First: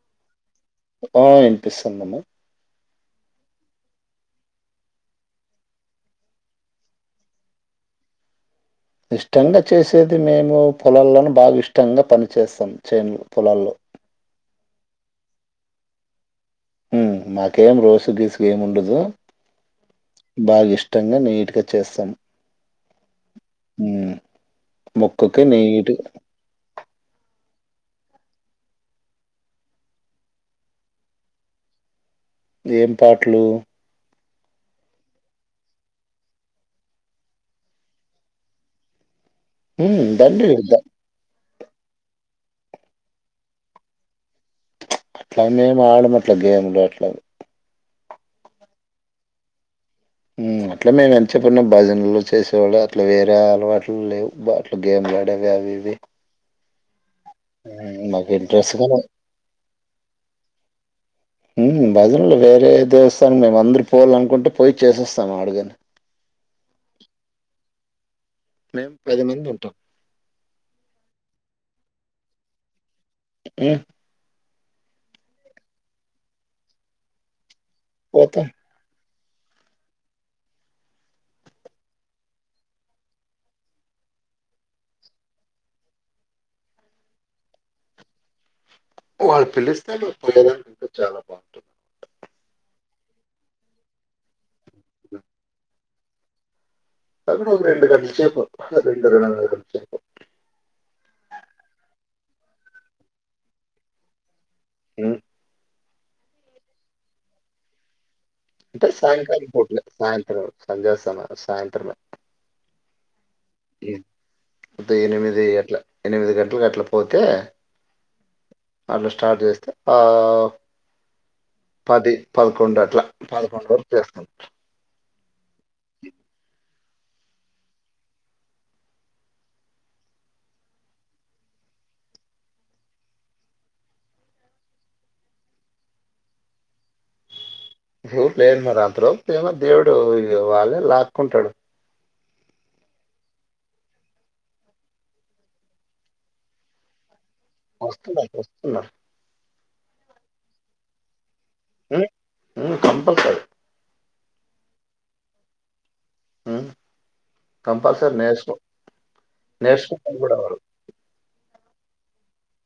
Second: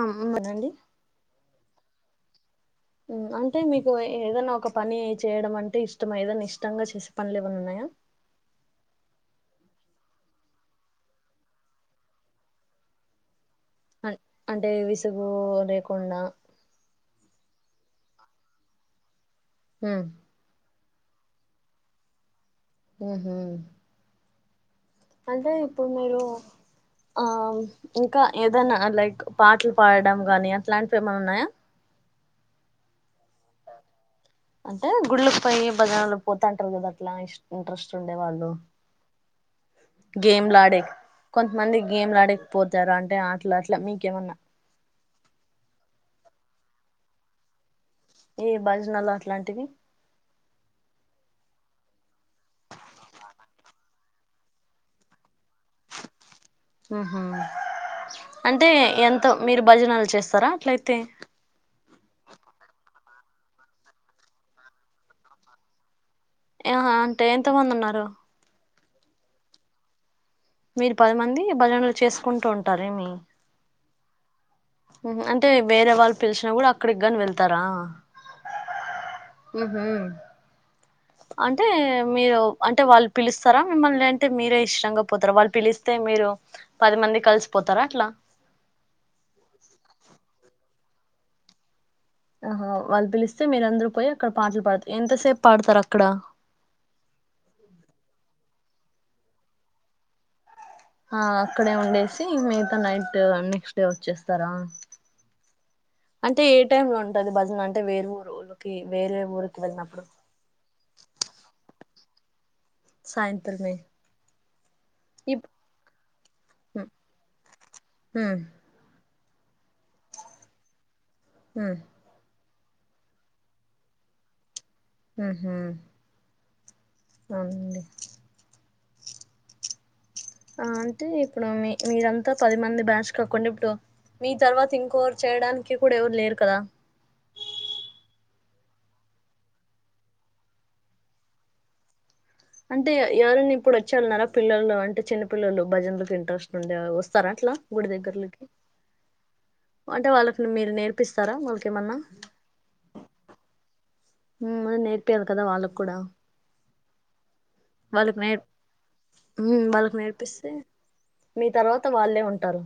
అమ్ మెదండి ఓయ్ వినిపిస్తుందమ్మా? అంటే మీకు ఏదనా ఒక పని చేయడం అంటే ఇష్టం ఏదైనా ఇష్టంగా చేసే పనులు ఏమన్నా ఉన్నాయా? ఇష్టంగా చేసేది మేము పొలాలను బాగా ఇష్టంగా పనిచేస్తాం. చెన్లు పొలాల్లో అన్ అంటే విసుగు అవి లేేకుండా మ్ మాకేం రోస్ గిసు ఏమి ఉండదు ఉమ్ బాగా ఇష్ ఇష్టంగా నీట్గా చేస్తాం. ఉహుమ్మ్ ముక్కకి నీటుగా ఆమ్ ఇంకా ఏదైనా లైక్ పాటలు పాడడం గాని, అట్లాంటివి ఏమనా ఉన్నాయా? ఏం పాటలు అంటే గుళ్ళకి పోయి భజన్లు పోతంటారు కదా అట్లా ఇ ఇంట్రెస్ట్ ఉండేవాళ్ళు. ఉ దండియొద్దా కొంతమంది గేమ్లు ఆడేకపోతారు. అంటే ఆటలు అట్లా మీకేమన్నా ప్చ్ అట్లా మేము ఆడము అట్ల గేమ్లు అట్ల ఈ భజనాలు అట్లాంటివి హు అట్లా మేము ఎంత చెప్పన్నా భజనలు చేసేవాళ్ళు అట్లా వేరే అలవాట్లు లేవు. అట్లు గేమ్లులాడేవి అ ఇది ఆ అంటే ఇంట్రెస్ట్‌గానే ఎంతో మీరు భజనాలు చేస్తారా అట్లయితే మ్ భజనలో వేరే దేవస్థానం మేము అందరూ పోవాలనుకుంటే పోయి చేసేస్తాము ఆడగాని ఏ హ అంటే ఎంత మంది ఉన్నారు? మేము పది మంది ఉంటాం. మీరు పది మంది భజనలు చేసుకుంటూ ఉంటారేమి హ్ ఉహ్మ్ అంటే వేరే వాళ్ళు పిలిచినా కూడా అక్కడికి గాని వెళ్తారా పోతాం ఉహుమ్ అంటే మీరు అంటే వాళ్ళు పిలుస్తారా మిమ్మల్ని అంటే మీరే ఇష్టంగా పోతారా వాళ్ళు పిలిస్తే అంటే మీరు పది మంది కలిసిపోతారా అట్లా వాళ్ళు పిలిస్తే నువ్వు పోయేదనివి చాలా [unintelligible] ఆహా వాళ్ళు పిలిస్తే మీరందరు పోయి అక్కడ పాటలు పాడతారు. ఎంతసేపు పాడతారు అక్కడ అక్కడ ఒక రెండు గంటల సేపు. అహ రెండు రెండున్నర గంటల సేపు ఆ అక్కడే ఉండేసి మిగతా నైట్ నెక్స్ట్ డే వచ్చేస్తారా? ఉమ్ అంటే ఏ టైమ్ లో ఉంటది భజన అంటే వేరు అంటే సాయంకాలం పోట్లే సాయంత్రం సంధ్యా సమయం సాయంత్రమే సాయింత్రమే ఉం, ఎనిమిది అట్లా ఎనిమిది గంటలుకి అట్లా ఉమ్ పోతే ఉమ్ అట్లా స్టార్ట్ చేస్తే ఆ పది పదకొండు అట్లా పదకొండు వరకు చేస్తాం ఉహ్మ్ అవునండి ఆ అంటే ఇప్పుడు మీ మీరంతా పది మంది బ్యాచ్ కాకుండా ఇప్పుడు మీ తర్వాత ఇంకోవరు చేయడానికి కూడా ఎవరు లేరు కదా బ్లాంక్ లేదు మరి అంతలోపు తే ఏమో దేవుడు ఇ వాళ్ళే లాక్కుంటడు అంటే ఎవరన్న ఇప్పుడు వచ్చేవాళ్ళున్నర పిల్లల్లో అంటే చిన్న పిల్లలు భజనలకి ఇంట్రెస్ట్ ఉండే వస్తు స్తార అట్లా గుడి వస్తున్నారు దగ్గర్లోకి వస్తున్నారు అంటే వాళ్ళకి మీరు నేర్పిస్తారా వాళ్ళకేమన్నా ఉం, ఉం, కంపల్సరీ ఉమ్ అదె నేర్పి అది కదా వాళ్ళకు కూడా ఉమ్ కంపల్సరీ వాళ్ళకి న నేర్ హ్మ్ వాళ్ళకి నేచనలో కూడా నేర్పిస్తే వారు మీ తర్వాత వాళ్ళే ఉంటారు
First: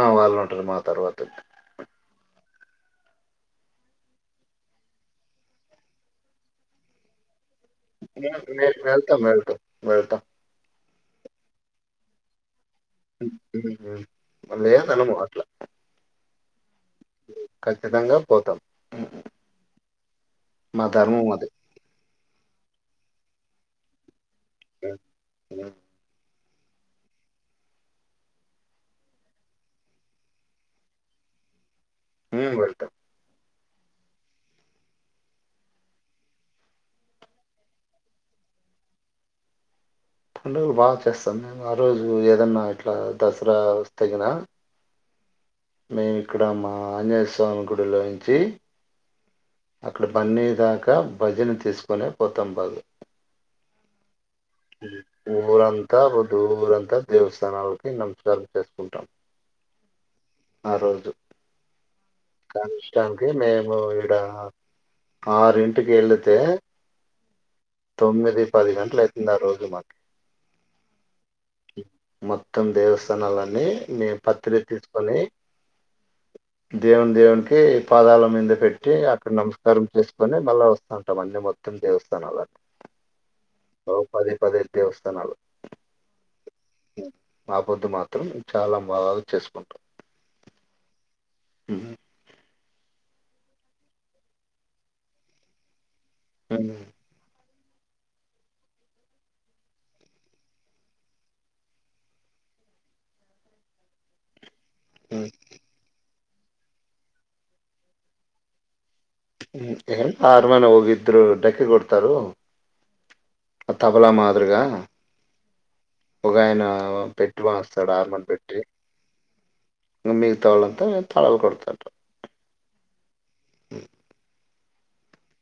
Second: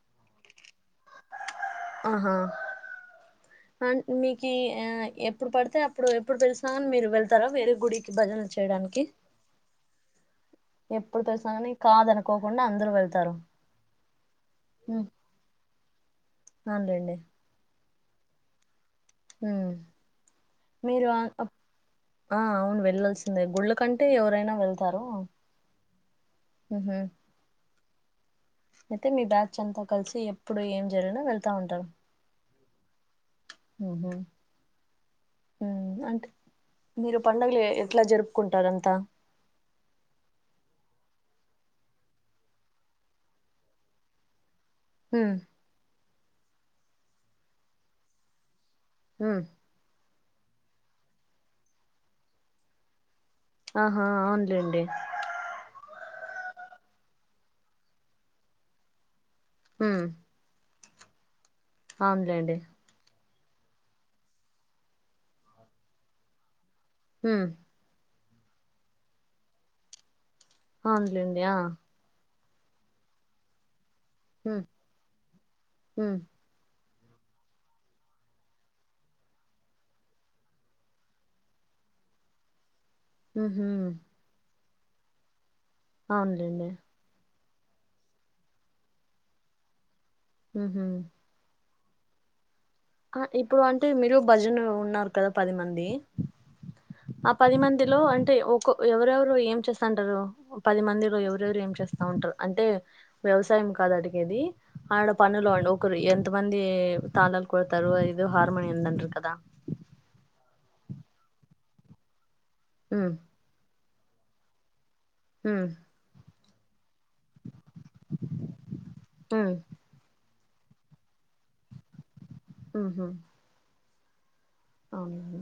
ఆ వాళ్ళు ఉంటరు మా తర్వాత అంటే మీకి ఆ ఎప్పుడు పడితే అప్పుడు ఎప్పుడు పిలిసినాగానీ మీరు వెళ్తారా వేరే గుడికి నేను భజనలు నేను చేయడానికి వెళ్తాం, వెళ్తాం, వెళ్తాం. ఎప్పుడు తెసాని కాదనుకోక లేయా తనము అట్లా ఆన్ లెండి ఖచ్చితంగా పోతాం హ్మ్. ఉమ్ మా మీరు ధర్మం అది. ఆ అవును వెళ్ళల్సి సింధే గుళ్ళకంటే ఎవరైనా హ్మ్. వెళ్తారు హ్మ్. అయితే మీ బ్యాచ్ అంతా కలిసి ఎప్పుడు ఏం జరిగినా వెళ్తా ఉంటారు ఉమ్ వెళ్తాం ఉహుమ్ మ్ అంటె మీరు పండగలు ఎ ఎట్లా జరుపుకుంటారంతా పండుగలు బాగా చేస్తాం మేము ఆ రోజు ఏదన్నా ఇట్లా దసరా వస్తేగినా హ్మ్ మేమిక్కడ మా ఆంజనేయ స్వామి గుడిలోంచి ఉమ్ అట్లా బన్నీ దాకా భజన చేసుకునే పోతాం బదు ఆహా అవునులేండి ఊరం తా రుధువురంతా దేవస్థానాలకి నమస్కారం చేసుకుంటాం హ్మ్ ఆ రోజు అవునులేండి అంటే మేము ఇడ ఆరింటికి వెళితే హ్మ్ తొమ్మిది పది గంటలయితుంది ఆ రోజు మాకి అవును లెండి ఆ మొత్తం దేవస్థానాలన్నీ మీ ఉమ్ పత్రిక్తీస్కొని ఉమ్ దేవున్దేవున్కి పాదాల మింద పెట్టి అక్కడ నమస్కారం చేసుకొని మళ్ళా ఓస్తావుంటమండి మొత్తం దేవస్థానాల ఉహ్మ్ దేవస్థానాలు ఔన్లెండి ఆ పొద్దు మాత్రం చాలా బాగా చేసుకుంటాం ఉమ్ హు ఉమ్ హు అ ఇప్పుడు అంటే మీరు భజనలో ఉన్నారు కదా పది మంది మ్ ఆ పది మందిలో అంటే ఒక ఒ ఎవరెవరు ఏం చేస్తంటారు పది మందిలో ఎవరెవరేం చేస్త్ టారు అంటే వ్యవసాయం కాదడిగేది ఆడ ఉమ్. పనులోండ్ ఒకరు ఎంత మంది తాళాలు కొడతారు ఏదో హార్మోనియన్ంద ఉమ్ హార్మొనీ ఒకిద్దరు డక్కి కొడతారు ఉమ్ తబలా మాదిరిగా ఉమ్ ఒక ఆయన పెట్టి వాస్తాడు ఆర్మల్ పెట్టి ఉమ్ ఇ మ్మ్ మిగతా వాళ్ళంతా తాళాల్ కొడతావుంటారు మ్ హు ఔనండి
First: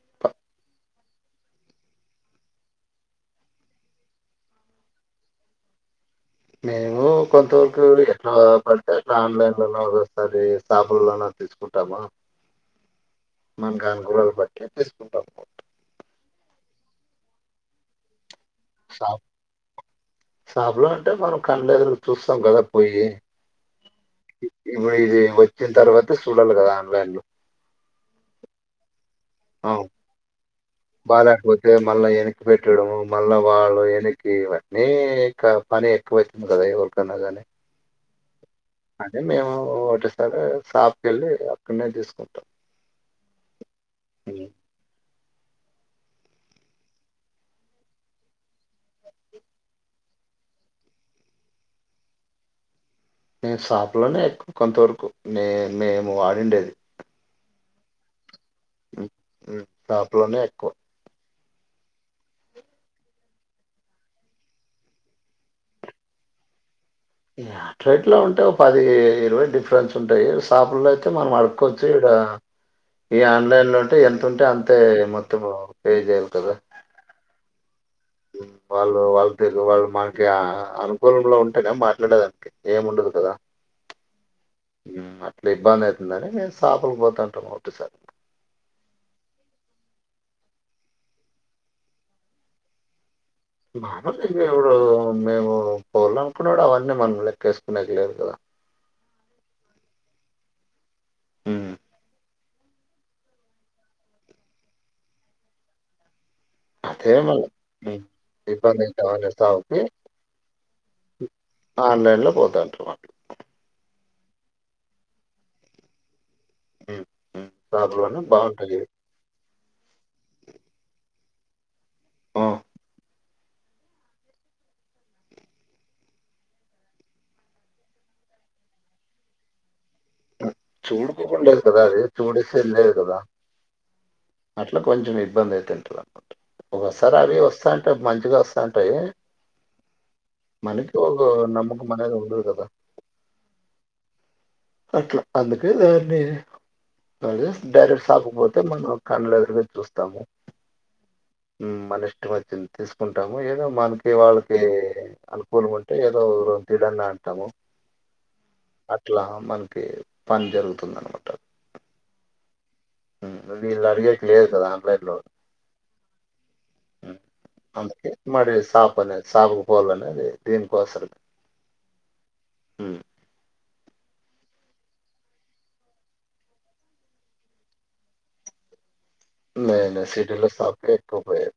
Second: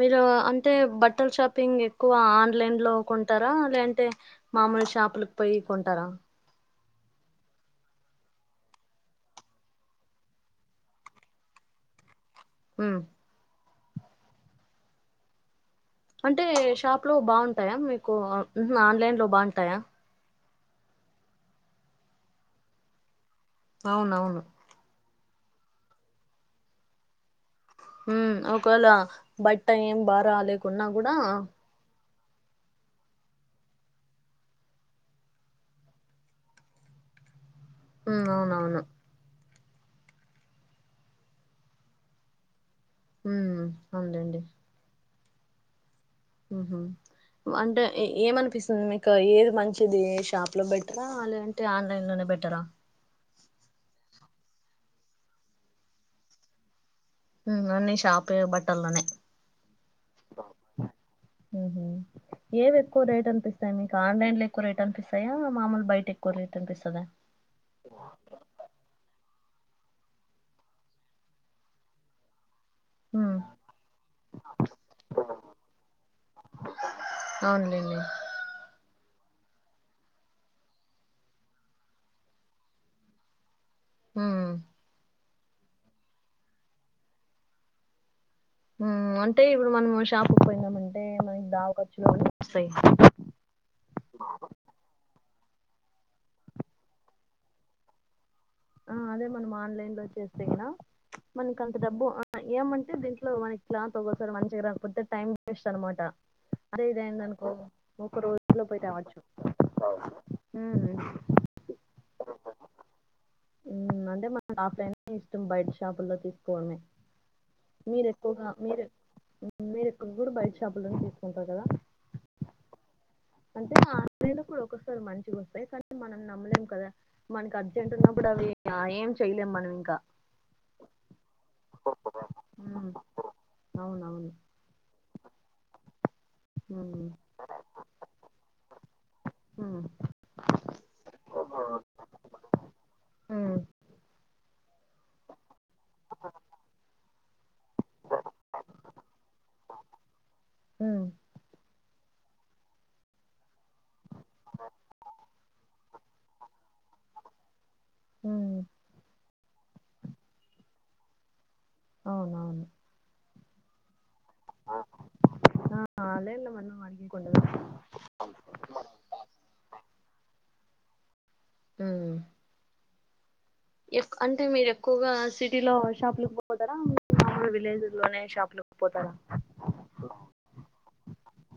మీరు అంటే బట్టల్షాపింగ్ ఎక్కువ ఆన్లైన్ లో కొంటారా లేఅంటే మా మామూల్ షాపులక్పోయి కొంటారా మేము కొంత వరకు ఎట్లా పడితే అట్లా ఆన్లైన్లోన ఒగోసారి షాపుల్లోనా తెచ్క్ టామ మ్ మనకు అనుకులాలు బట్టి తీస్కుంటాం అంటే షాప్ లో బావుంటాయా మీకు మ్ హ్ ఆన్లైన్ లో బావుంటాయా షాప్లో అంటే మనం కండ్లేదురుగ్ చూస్తాం గదా పోయి అవునవును ఇప్పుడు ఇది ఒచ్చిన్తర్వాతే సూడాల్ల గదా ఆన్లైన్ లో ఉమ్ ఒక వేల బట్ట అవును. యేం బ రాలే క్ బాలేకపోతే మళ్ళా ఎని కి పెట్టడము మళ్ళ వాళ్ళు ఎనిక్కి ఇవన్నీ క పని ఎక్కువైతుంది కదా ఎవల్కన్నా గనీ ఉమ్ ఔనౌను ఒటేసారి షాప్కెళ్ళి అక్కడ్నే తీస్కుంటాం ఉమ్ అవునులేండి ఉమ్ హు అంటే ఏ-ఏమనిపిస్తుంద్ మీకు ఏద్ మంచిది షాప్ లో బెటరా లేదంటే ఆన్లైన్ లోనే బె బెటరా మ్ షాపులోనే ఎక్కువ్ కొంతవరకు నే మేము వాడిండేది మ్ అన్ని షాపే బట్టల్లనే షాప్లోనే ఎక్కువ ఉమ్ హు ఏదెక్కువ రేట్ అనిపిస్తాయ్ మీక్ ఆన్లైన్ లో ఎక్కువ రేట్ అనిపిస్తాయా మామూల్ బైటెక్కువ రేట్ అనిపిస్ అట్లెట్ల ఉంటే ఓ పది ఇరవై డిఫరెన్స్ ఉంటాయి సాపుల్లో ఐతే మనం అడుక్కొచ్చిడ ఈ ఉమ్ ఆన్లైన్లుంటే ఎన్తుంటే అంతే మొత్తము పే చేయ్యాల్ కదా ఆవ్ హ్మ్. వాళ్ళు వాళ్ళు తెలుగు వాళ్ళు మన అ అనుకూలంలో ఉంటేనే మాట్లాడేదానికి ఏముండదు గదా మ్ ఇట్ల ఇబ్బంది అయితుందని మేము షాప్ పోతు ఉంటాము ఒకటెసారి అంటే ఇప్పుడు మనము షాప్ పొన్యము అంటే మనకి దావ ఖర్చులు వస్తాయి మారాము ఇంగ మేము పొలంకూడా అవని మనం లెక్కేసుకునేకి లేదు కదా ఆ అదే మనం ఆన్లైన్ లో చేస్తేగినా మనక హ్మ్. అంత డబ్బు ఏమంటే దీంట్లో మనకి క్లాత్ ఒకసారి మంచిగా రాక పోతే టైం వేస్ట్ అనమాట అదే ఇదైందినుకో ఒక్క రోజులో పోయి ఇబ్బంది తేవొచ్చు అవుతామని సావుకి అవునా ఉమ్ ఆన్లైన్ లో పోతాటావా అంటే మన ఓఫ్ఫ్లిన్ ఇష్టం బయట షాపులో తీ మ్ మ్ షాపులోనే బావుంటాది మీరు మీరు కుకూరు బయట షాపుల్లోనే తీసుకుంటారు కదా ఆ అంటే ఆన్లైన్లో కూడా ఒకసారి మంచిగా వస్తాయి కానీ మనం నమ్మలేం కదా మనకి అర్జెంట్ ఉన్న ప్పుడు అవి ఏం చేయాలేం మనం ఇంకా చూడకుండా అసుకోరాదే చూడస్తే ఉమ్, కదా అవునవును అట్లా కొచం ఇబ్బంది అయి తంటుంది ఉమ్, ఒక్కోసారి అవి వస్తాంటే మంచిగా వస్తాంటయి ఉమ్, మనకి ఒక నమ్మకం అనేది ఉండదు కదా ఉమ్, అట్లా అందుకు దాని పడే డైరెక్ట్ షాప్ పోతే మనం కండ్లువెట్టి చూస్తాము ఉమ్, మ్ మన ఇష్టం వచ్చింది తీసుకుంటాము ఏదో మనకి వాళ్ళకి అనుకూలగా ఉం టే ఏదో తిడడా అడతాము ఉమ్, అట్లా మనకి పని జరుగుతుందనమాట అవునవును మ్ వేళ్ళు అడిగేకి లేదు కదా ఆన్లైన్లో ఆన్లైన్లో మనం మ్ అడిగకుండా అందుకే మరీ సాపనే షాపుకు పోలనే అది దేనుకోసమే ఉమ్ ఎక్ అంటే మీరు ఎక్కువగా సిటీ లో షాపులకు పోతారా ఆ విలేజ్ లోనే షాప్ లో పోతారా నేను సిటీలో షాప్ కే ఎక్కువగా పోయేది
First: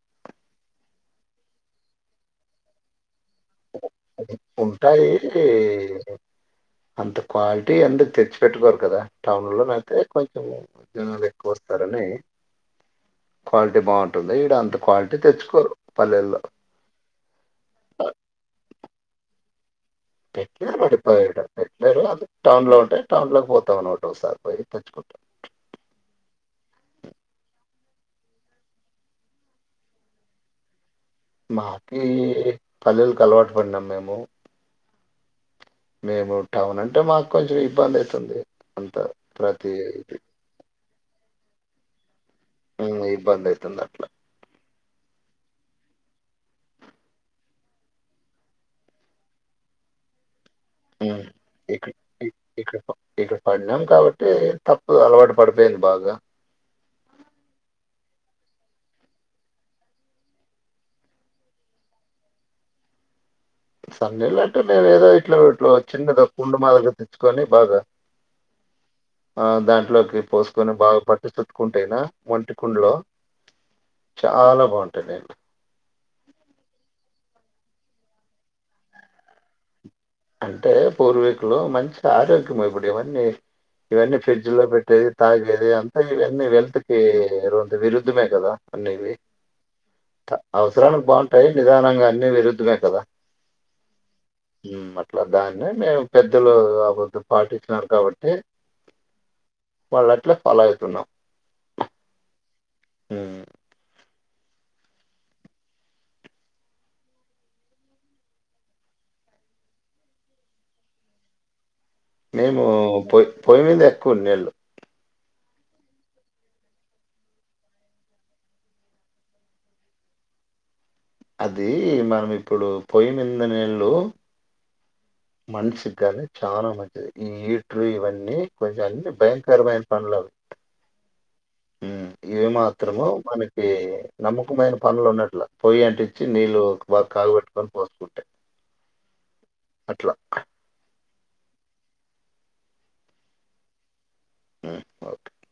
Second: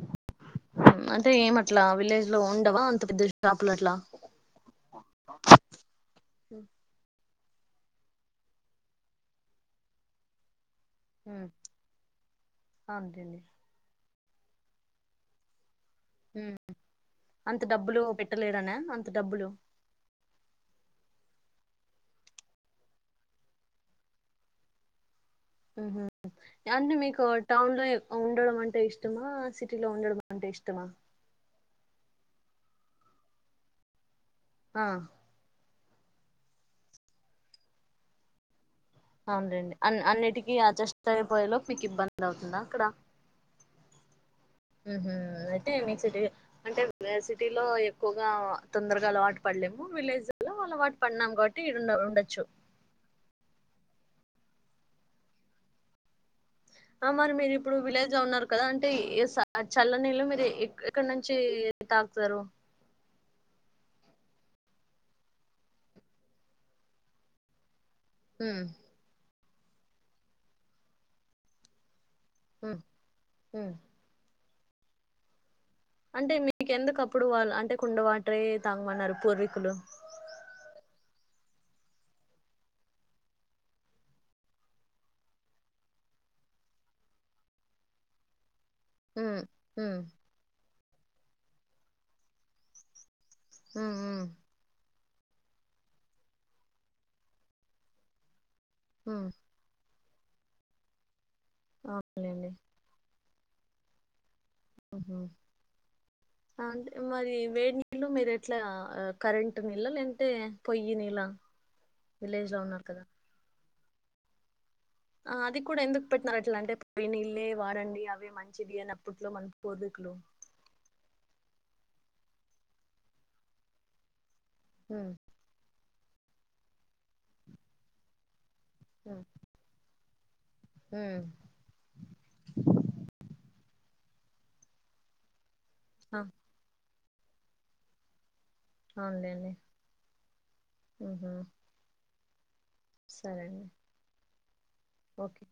అంటే ఎం అట్లా విలేజ్ లో ఉండవా అంత పెద్ద షాప్ ఉంటాయి అంత క్వాలిటీ ఎందుకు తెచ్చిపెట్టుకోరు కదా టౌన్లో అయితే కొంచెం జనాలు ఉమ్, ఎక్కువ వస్తారు ఆని అవునండి క్వాలిటీ బాగుంటుంది ఇడ అంత క్వాలిటీ తెచ్చుకోరు పల్లెల్లో ఉమ్ అంత డబ్బులు పెట్టలేడనా అంత డబ్బులు పెట్టలేరు పడిపోయి పెట్టలేరు అ టౌన్ లో ఉంటే టౌన్ లో పోతావునం ఒకటోసారి పోయి తెచ్చుకుంటా ఉహ్మ్ అంటే మీకు టౌన్ లో ఉండడం అంటే ఇష్టమా సిటీ లో ఉండడం అంటే ఇష్టం ఆ మాకి పల్లెలకు అలవాటు పడినాం మేము ఆ మేము టౌన్ అంటే మాకు కొంచం ఇబ్బంది అవుతుంది అంత అవును లెండి అన్ ప్రతి అన్నిటికీ అడ్జస్ట్ అయిపోయేలోపు మీకు ఇబ్బంది అవుతుందా అక్కడ ఉమ్ ఇబ్బంది అయితుంది అట్లా ఉహ్మ్ అంటే మీకు సిటీ అంటే సిటీ లో ఎక్కువగా తొందరగా అలవాటు పడలేము విలేజ్ అలో అలవాటు ఉమ్ పడిన్నాం కాబట్టి ఈడ ఇక్కడ ఇ- ఉండొచ్చు ఇక్కడ ప- ఇక్కడ పడినాం కాబట్టి తప్పు అలవాటు పడిపోయారు బాగా ఆ మరి మీరు ఇప్పుడు విలేజ్ లో ఉన్నారు కదా అంటే చల్లనీళ్ళు మీరు ఎక్కడ నుంచి కాస్తారు సుండేలంటే మేమోదో ఇట్లా చిన్నదెబ్బ పండూ మాదిరిగా తెచ్చుకొని బాగా ఉమ్ ఆ దాంట్లోకి పోసుకొని బాగా పట్టి చుట్టుకుంటేనా ఉ మట్టికుండలో ఉ చాలా బాగుంటాయి అండి అంటే మీకు ఎందుకప్పుడు వాళ్ళు అంటే కుండ వాటరే తాగమన్నారు పూర్వీకులు అంటే పూర్వీకులు మంచి ఆరోగ్యం ఇప్పుడి ఇవన్నీ ఇవన్నీ ఫ్రిడ్జ్ లో పెట్టేది తాగేది అంతా ఇవన్నీ హెల్త్ కి విరుద్ధమే కదా అనేవి ఉమ్ ఉమ్ అవసరానికి బాగుంటాయి నిదానంగా అన్ని విరుద్ధమే కదా ఉమ్ ఉమ్ ఉమ్ మ అట్లా దాన్నే మేము పెద్దలు ఆపోదు పాటించినారు కాబట్టి ఉమ్ వాళ్ళ అట్లే ఫాలో అయితున్నాం అవునులేండి ఉమ్ ఉహు అంటే మరి వేడి నీళ్ళు మీరు ఎట్లా కరెంట్ నీళ్ళ లేందంటే పొయ్యి నీళ మేము పొయ్యి పొయ్యి మీద ఎక్కువ నీళ్ళు ఆ అది కూడా ఎందుకు పెట్టినరట్లా అంటే పొయ్యి నీళ్ళే వాడండి అవే మంచిది అనప్పట్లో మన కోదు హలో అదీ మనం ఇప్పుడు పొయ్యిమీంద నీళ్ళు ఉమ్ మనుషిగానీ చాలా మంచిది ఈ హీటరు ఇవన్నీ కొంచెం అన్ని ఉమ్ భయంకరమైన పనులవి ఉమ్ ఉమ్ ఇవి మాత్రము మనకి నమ్మకమైన పనులు ఉన్నట్లే పొయ్యి ఆ అంటిచ్చి నీళ్ళు ఒక బాగ కాగుబట్టుకొని పోసుకుంటే అవునండి అట్లా. ఉంహు సరే అండి ఓకే